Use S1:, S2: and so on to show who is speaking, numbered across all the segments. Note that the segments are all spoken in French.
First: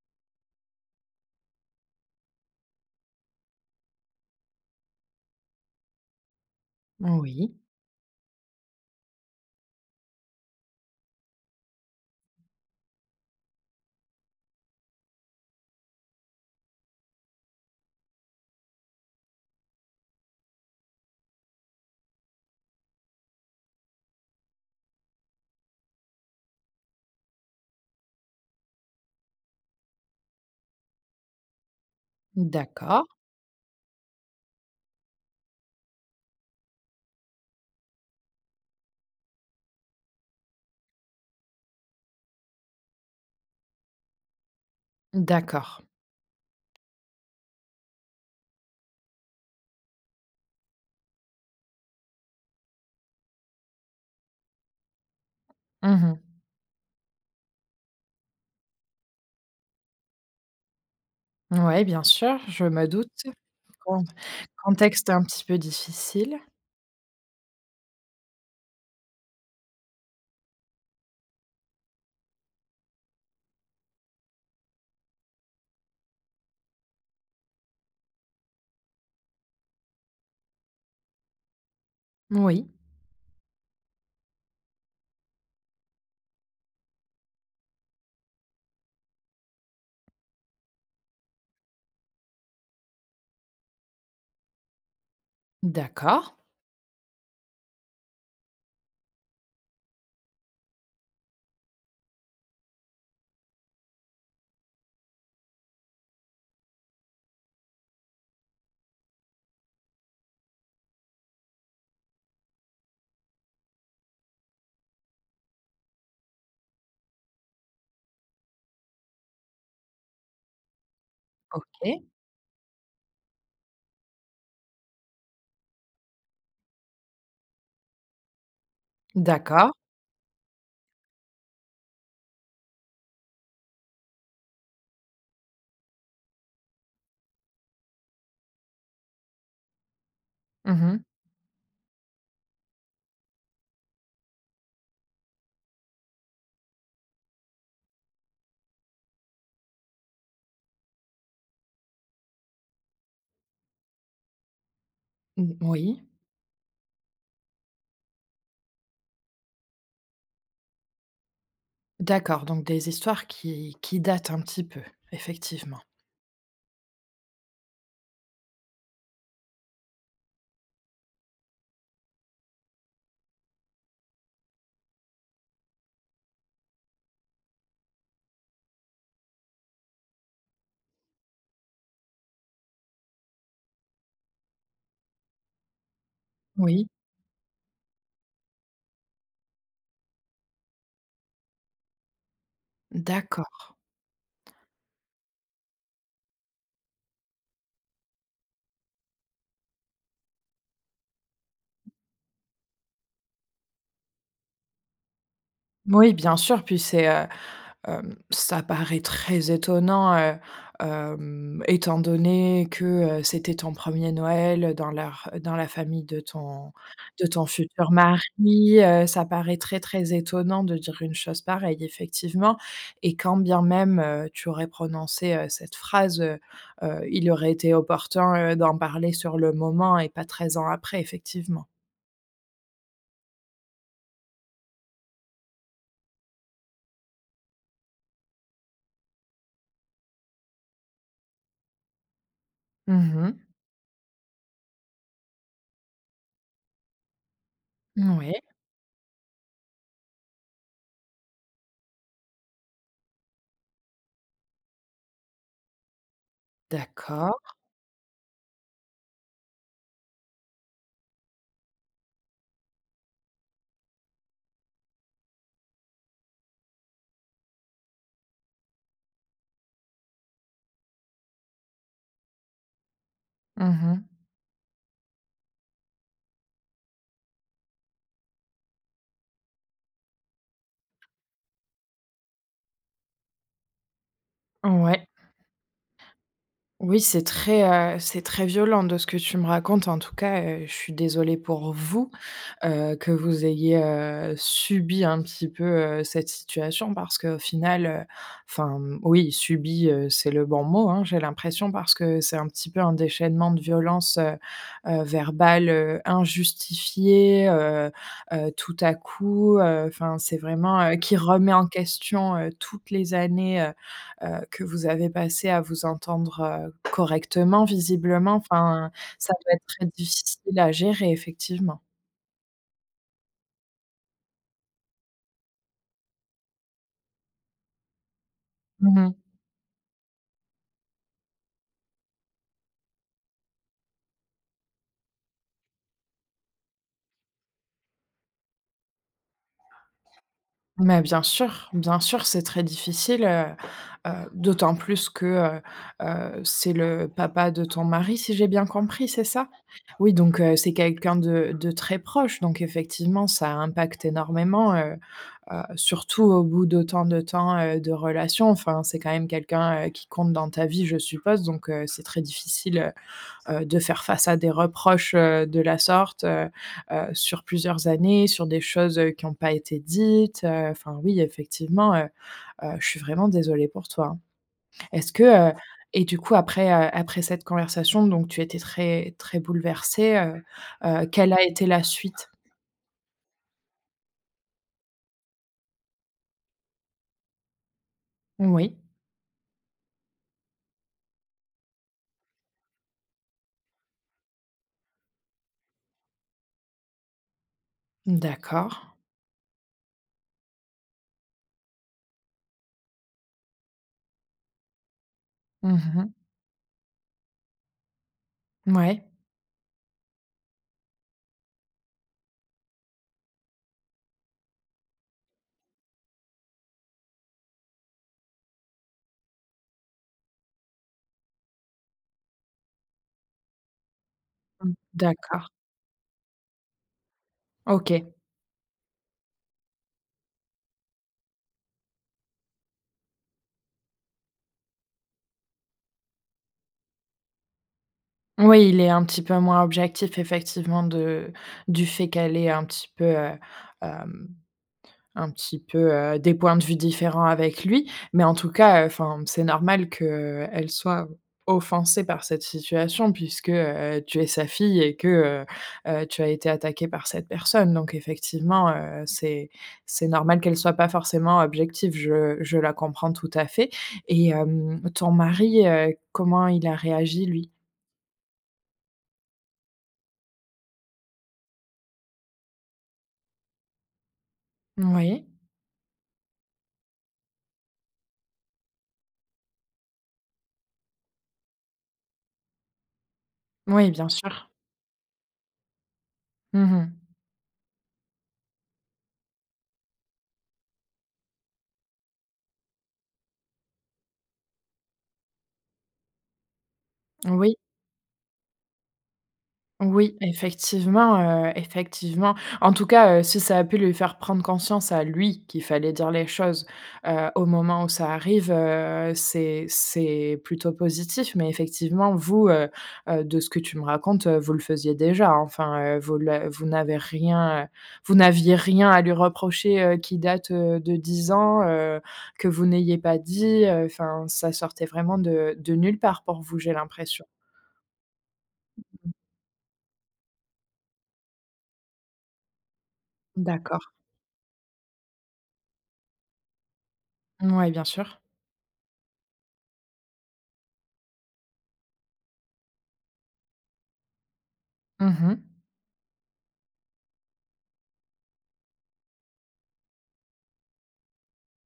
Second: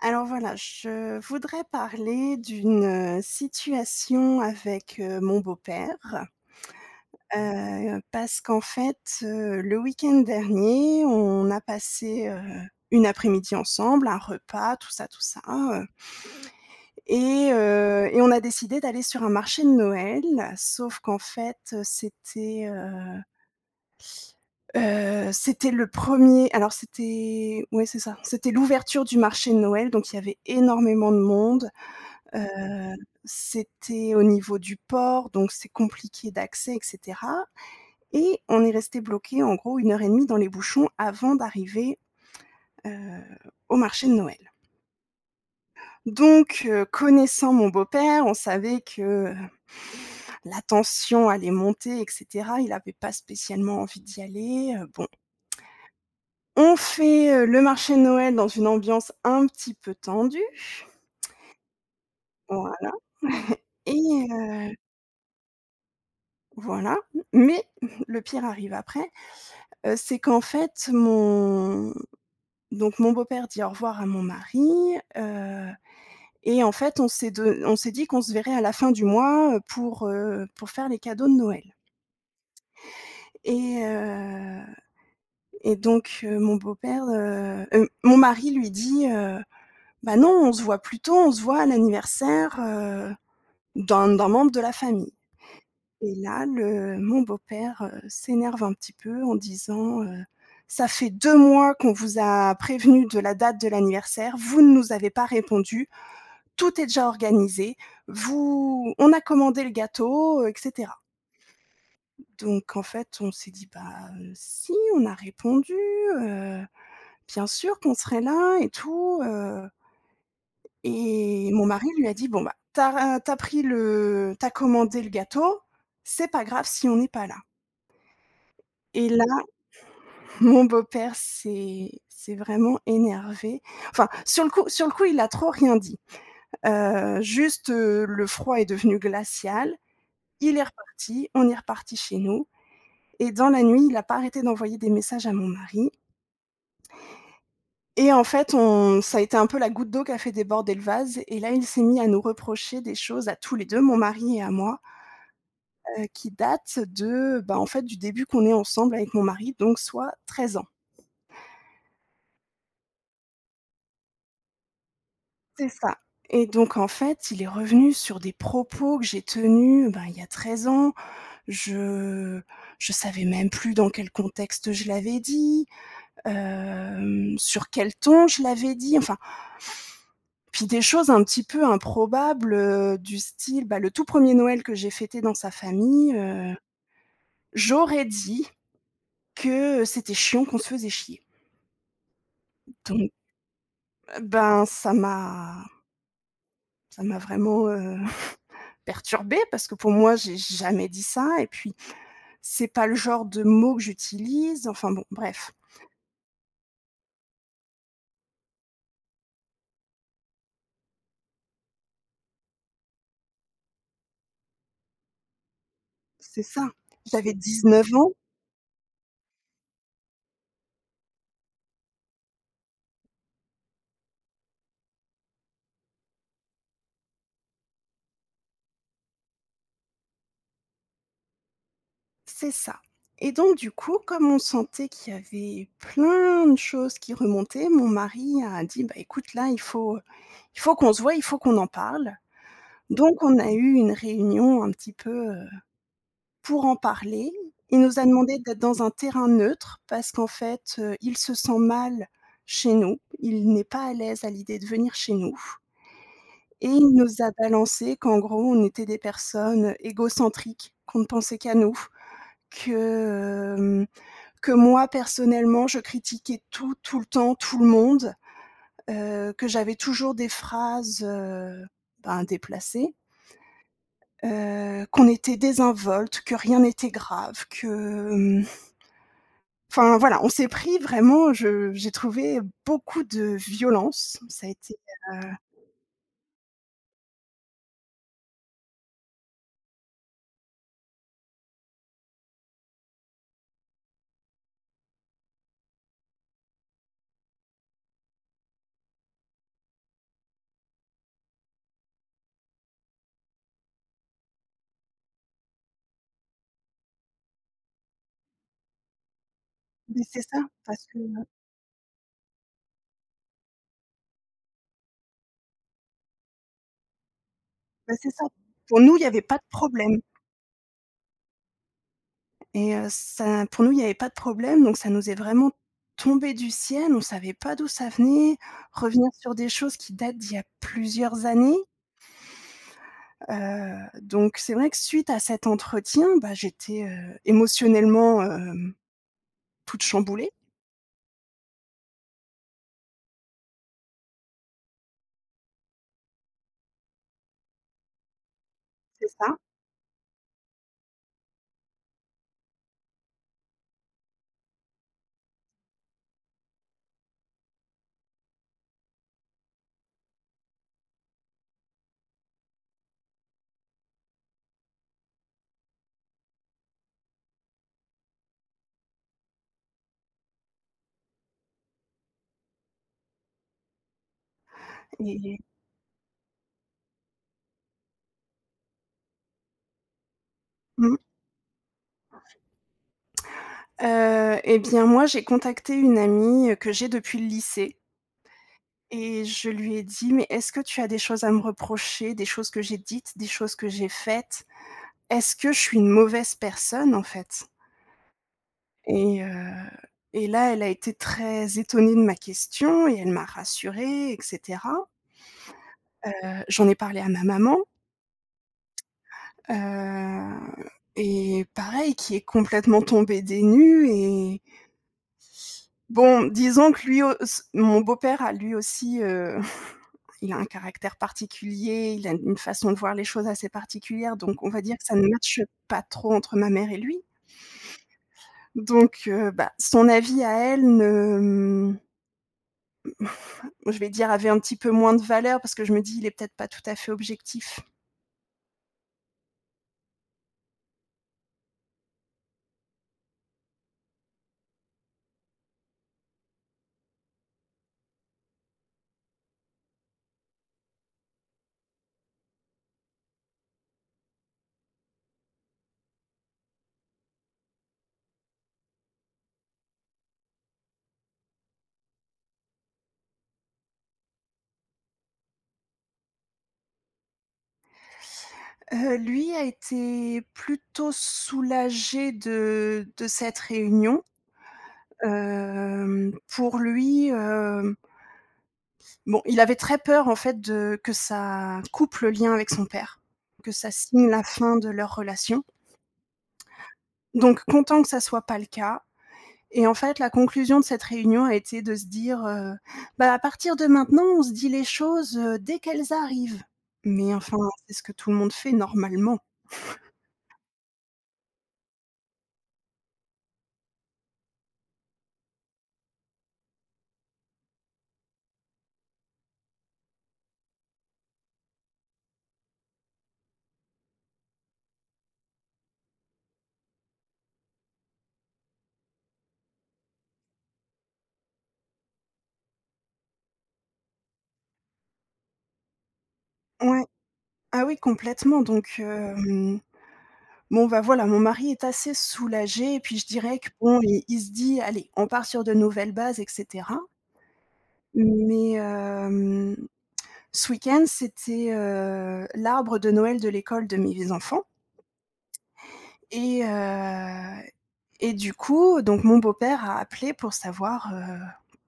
S1: Alors voilà, je voudrais parler d'une, situation avec, mon beau-père,
S2: Oui,
S1: parce qu'en fait, le week-end dernier, on a passé, une après-midi ensemble, un repas, tout ça, et on a décidé d'aller sur un marché de Noël, sauf qu'en fait, c'était, c'était le premier, alors c'était ouais, c'est ça, c'était l'ouverture du marché de Noël, donc il y avait énormément de monde. Heu,
S2: d'accord,
S1: C'était au niveau du port, donc c'est compliqué d'accès et cetera et on est resté bloqués en gros une heure et demie dans les bouchons avant d'arriver, heu, au marché de Noël.
S2: d'accord.
S1: Donc connaissant mon beau-père, on savait que, heu, la tension allait monter et cetera. Il avait pas spécialement envie d'y aller, bon.
S2: Mmh mh.
S1: On fait, le marché de Noël dans une ambiance un petit peu tendue,
S2: Ouais, bien sûr, je me
S1: voilà
S2: doute.
S1: et
S2: Con
S1: heu,
S2: contexte un petit peu difficile.
S1: voilà, mais le pire arrive après. C'est qu'en fait mon beau-père dit au revoir à mon mari, heu et en fait on s'est dit qu'on se verrait à la fin du mois, pour faire les cadeaux de Noël
S2: Oui,
S1: et heu et donc mon beau-père, mon mari lui dit, «Bah non, on se voit plus tôt, on se voit à l'anniversaire, d'un membre de la famille». Et
S2: d'accord,
S1: là, le mon beau-père, s'énerve un petit peu en disant, «Ça fait 2 mois qu'on vous a prévenu de la date de l'anniversaire, vous ne nous avez pas répondu, tout est déjà organisé, vous on a commandé le gâteau, et cetera». Donc en fait, on s'est dit: «Bah, si, on a répondu, heu, bien sûr qu'on serait là et tout», et mon mari lui
S2: OK,
S1: a dit: «Bon, bah, t'as commandé le gâteau, c'est pas grave si on n'est pas là». Et là
S2: d'accord.
S1: mon beau-père s'est vraiment énervé. Enfin, sur le coup, il a trop rien dit. Le froid est devenu glacial. Il est
S2: Mmh mh.
S1: reparti, on est reparti chez nous et dans la nuit, il a pas arrêté d'envoyer des messages à mon mari et en fait, on ça a été un peu la goutte d'eau qui a fait déborder le vase et là, il s'est mis à nous reprocher des choses à tous les 2, mon mari et à moi,
S2: Mmh, oui,
S1: qui datent de, bah, en fait, du début qu'on est ensemble avec mon mari, donc soit 13 ans.
S2: d'accord, donc des histoires qui datent un petit peu,
S1: C'est
S2: effectivement.
S1: ça et donc en fait, il est revenu sur des propos que j'ai tenus, ben, il y a 13 ans. Je je savais même plus dans quel contexte je l'avais dit, sur quel ton je l'avais dit, enfin, puis des choses un petit peu improbables, du style, bah, le tout premier Noël que j'ai fêté dans sa famille,
S2: Oui,
S1: j'aurais dit que c'était chiant qu'on se faisait chier. Donc
S2: d'accord.
S1: ben, ça m'a vraiment, perturbée parce que pour moi, j'ai jamais dit ça et puis c'est pas le genre de mots que j'utilise, enfin bon, bref,
S2: Oui, bien sûr, puis c'est. Hem, ça paraît très étonnant, hem, étant donné que, c'était ton premier Noël, dans leur dans la famille de
S1: c'est ça. J'avais
S2: ton
S1: 19
S2: futur
S1: ans,
S2: mari, ça paraît très, très étonnant de dire une chose pareille, effectivement. Et quand bien même, tu aurais prononcé, cette phrase. Il aurait été opportun, d'en parler sur le moment et pas 13 ans après, effectivement.
S1: c'est ça et donc du coup, comme on sentait qu'il y avait plein de choses qui remontaient, mon mari a dit: «Bah, écoute, là, il faut qu'on se voie, il faut qu'on en parle».
S2: Mmh
S1: Donc
S2: mh.
S1: on a eu une réunion un petit peu, pour en parler. Il nous a demandé d'être dans un terrain neutre parce qu'en fait, il se sent mal chez nous. Il n'est pas à l'aise à l'idée de venir chez nous. Et il nous a
S2: D'accord.
S1: balancé qu'en gros, on était des personnes égocentriques, qu'on ne pensait qu'à nous, que, hem, que moi personnellement, je critiquais tout, tout le temps, tout le monde, que j'avais toujours des phrases, ben, déplacées,
S2: Mmh.
S1: qu'on était désinvoltes, que rien n'était grave, que, hem, enfin voilà, on s'est pris vraiment je j'ai trouvé beaucoup de violence, ça a été
S2: Ouais. Oui, c'est c'est très violent de ce que tu me racontes. En tout cas, je suis désolée pour vous. Que vous ayez, subi un petit peu, cette situation parce qu'au final, enfin, mmh, oui, «subi», c'est le bon mot, hein, j'ai l'impression parce que c'est un petit peu un déchaînement de violence, verbale, injustifiée, tout à coup,
S1: mais
S2: enfin,
S1: c'est
S2: c'est
S1: ça,
S2: vraiment,
S1: parce que
S2: qui remet en question, toutes les années, que vous avez passées à vous entendre, correctement
S1: bah, c'est ça.
S2: visiblement.
S1: Pour
S2: Enfin,
S1: nous, il y avait
S2: ça
S1: pas de
S2: doit être très
S1: problème
S2: difficile à gérer effectivement.
S1: et ça pour nous, il y avait pas de problème, donc ça nous est vraiment tombé du ciel. On savait pas d'où ça venait, revenir sur des choses qui datent d'il y a plusieurs années, heu, donc c'est vrai que suite à cet entretien, bah, j'étais, émotionnellement, toute chamboulée.
S2: Mais bien sûr, c'est très difficile, d'autant plus que, c'est le papa de ton mari, si j'ai bien
S1: C'est
S2: compris, c'est
S1: ça.
S2: ça? Oui, donc c'est quelqu'un de très proche, donc effectivement, ça impacte énormément, surtout au bout d'autant de temps, de relation. Enfin, c'est quand même quelqu'un, qui compte dans ta vie, je suppose, donc c'est très difficile, de faire face à des reproches, de la sorte, sur plusieurs années, sur des choses, qui n'ont pas été dites, enfin oui, effectivement, je suis vraiment désolée pour toi, hein. Est-ce
S1: Et
S2: que, heu et du coup après, après cette conversation, donc tu étais très très bouleversée,
S1: mmh.
S2: quelle a été la suite?
S1: Et bien, moi, j'ai contacté une amie, que j'ai depuis le lycée
S2: Oui,
S1: et je lui ai dit: «Mais est-ce que tu as des choses à me reprocher? Des choses que j'ai dites, des choses que j'ai faites? Est-ce que je suis une mauvaise personne, en fait?»
S2: d'accord.
S1: et heu et là, elle a été très étonnée de ma question et elle m'a rassurée et cetera.
S2: Mmh.
S1: J'en ai parlé à ma maman,
S2: Ouais.
S1: heu et pareil, qui est complètement tombée des nues et bon, disons que lui au s mon beau-père a lui aussi, il a un caractère particulier, il a une façon de voir les choses assez particulière, donc on va
S2: Mmh,
S1: dire que ça ne matche
S2: d'accord.
S1: pas trop entre ma mère et lui.
S2: OK.
S1: Donc bah, son avis à elle ne, mmh, je vais dire avait un petit peu moins de valeur parce que je me dis: «Il est peut-être pas tout à fait objectif».
S2: Oui, il est un petit peu moins objectif effectivement de du fait qu'elle est un petit peu, hem. Un petit peu, des points de vue différents avec lui, mais en tout cas, enfin, c'est normal qu'elle soit offensée par cette situation puisque, tu es sa fille et que, tu as été attaquée par cette personne. Donc effectivement, c'est normal qu'elle soit pas forcément objective. Je la comprends tout à fait et hem, ton mari, comment il a réagi lui?
S1: Lui a été plutôt soulagé de cette réunion.
S2: Oui.
S1: Hem, pour lui, hem, bon, il avait très peur en fait de que ça coupe le lien avec son père, que ça
S2: Oui,
S1: signe
S2: bien
S1: la
S2: sûr.
S1: fin de leur relation.
S2: Mmh.
S1: Donc content que ça soit pas le cas et en fait, la conclusion de cette réunion a été de se dire, «Bah, à partir de maintenant, on se dit les choses, dès qu'elles arrivent». Mais enfin,
S2: Oui.
S1: c'est ce que tout le monde fait normalement.
S2: Oui, effectivement, effectivement. En tout cas, si ça a pu lui faire prendre conscience à lui qu'il fallait dire les choses, au moment où ça arrive, c'est plutôt positif. Mais effectivement, vous, de ce que tu me racontes, vous le faisiez déjà. Enfin, vous n'avez rien, vous n'aviez rien à lui reprocher, qui date, de 10 ans, que vous n'ayez pas dit, enfin, ça sortait vraiment de nulle part pour vous, j'ai
S1: Ouais.
S2: l'impression.
S1: Ah oui, complètement donc hem, bon, bah, voilà, mon mari est assez soulagé et puis je dirais que bon,
S2: D'accord.
S1: il se dit: «Allez, on part sur de nouvelles bases et cetera».
S2: Oui, bien sûr.
S1: Mais hem, ce week-end, c'était, l'arbre de Noël de l'école de mes enfants
S2: Mhm.
S1: et et du coup, donc mon beau-père a appelé pour savoir,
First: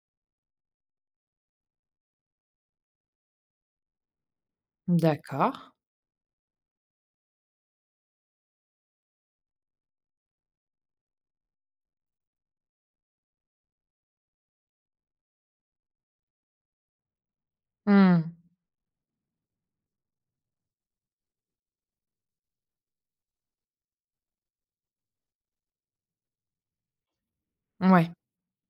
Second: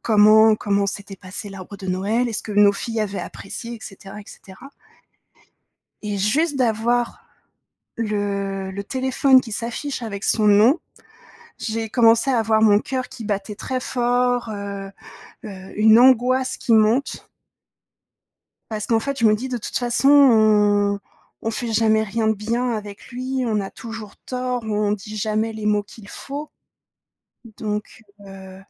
S1: comment s'était passé l'arbre de Noël, est-ce que nos filles avaient apprécié et cetera et cetera
S2: D'accord.
S1: et juste d'avoir le téléphone qui s'affiche avec son nom, j'ai commencé à avoir mon cœur qui battait très fort, une angoisse qui monte
S2: Mmh.
S1: parce qu'en fait, je me dis: «De toute façon, on fait jamais rien de bien avec lui, on a toujours tort, on dit jamais les mots qu'il faut». Donc
S2: Ouais.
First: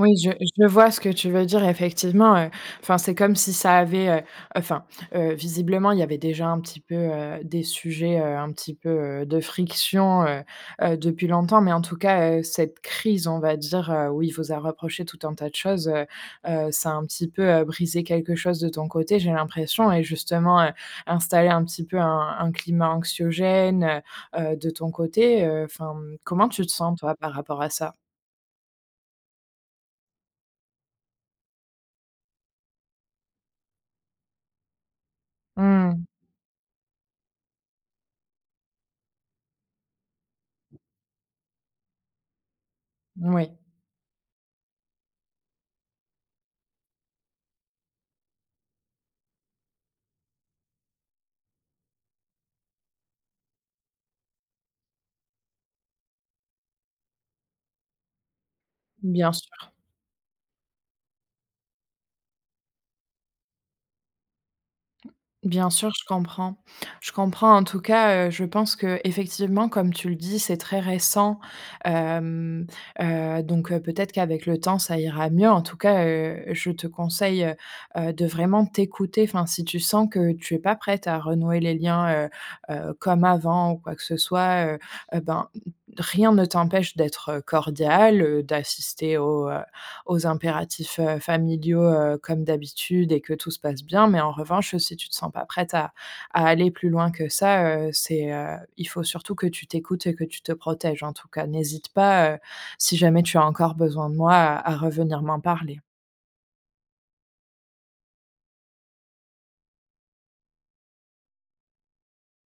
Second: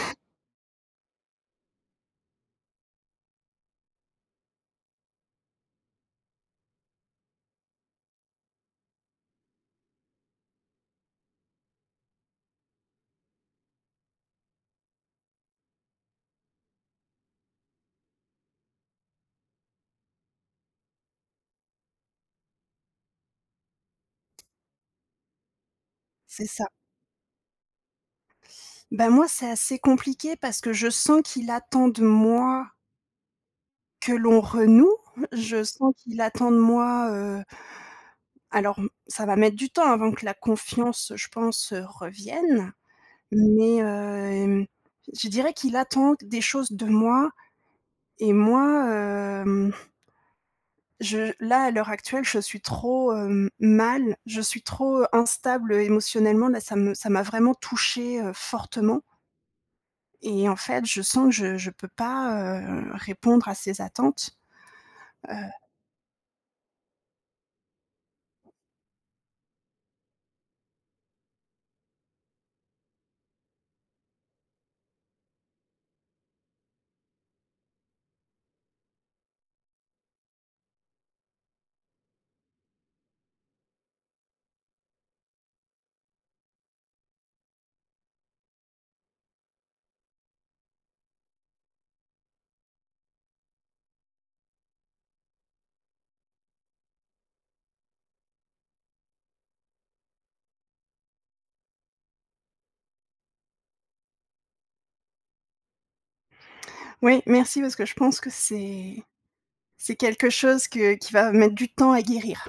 S2: Oui, je vois ce que tu veux dire effectivement, enfin, c'est comme si ça avait, enfin, visiblement, il y avait déjà un petit peu, des sujets, un petit peu, de friction, depuis longtemps. Mais en tout cas, cette crise, on va dire, où il vous a reproché tout un tas de choses, ça a un petit peu, brisé quelque chose de ton côté, j'ai l'impression et justement, installé un petit peu un climat anxiogène, de ton côté, enfin,
S1: c'est
S2: comment
S1: ça.
S2: tu te sens toi par rapport à ça?
S1: Bah, moi, c'est assez compliqué parce que je sens qu'il attend de moi que l'on renoue. Je sens
S2: Mmh,
S1: qu'il attend de moi, alors ça va mettre du temps avant que la confiance, je pense, revienne,
S2: moui.
S1: mais hem, je dirais qu'il attend des choses de moi et moi, hem, je là, à l'heure actuelle, je suis trop, mal, je suis trop instable émotionnellement. Là, ça m'a vraiment touchée, fortement.
S2: Bien sûr,
S1: Et en fait, je sens que je peux pas, répondre à ses attentes, heu
S2: bien sûr, je comprends. Je comprends en tout cas, je pense que effectivement, comme tu le dis, c'est très récent, hem, donc peut-être qu'avec le temps, ça ira mieux. En tout cas, je te conseille, de vraiment t'écouter. Enfin, si tu sens que tu es pas prête à renouer les liens, comme avant ou quoi que ce soit, ben, rien ne t'empêche d'être, cordial, cordiale, d'assister aux, aux impératifs, familiaux, comme d'habitude et que tout se passe bien. Mais en revanche, si tu te sens pas prête à aller plus loin que ça, c'est, il faut surtout que tu t'écoutes et que tu te protèges en tout cas. N'hésite pas, si jamais tu as encore besoin de moi, à revenir m'en parler.
S1: oui, merci parce que je pense que c'est quelque chose que qui va mettre du temps à guérir.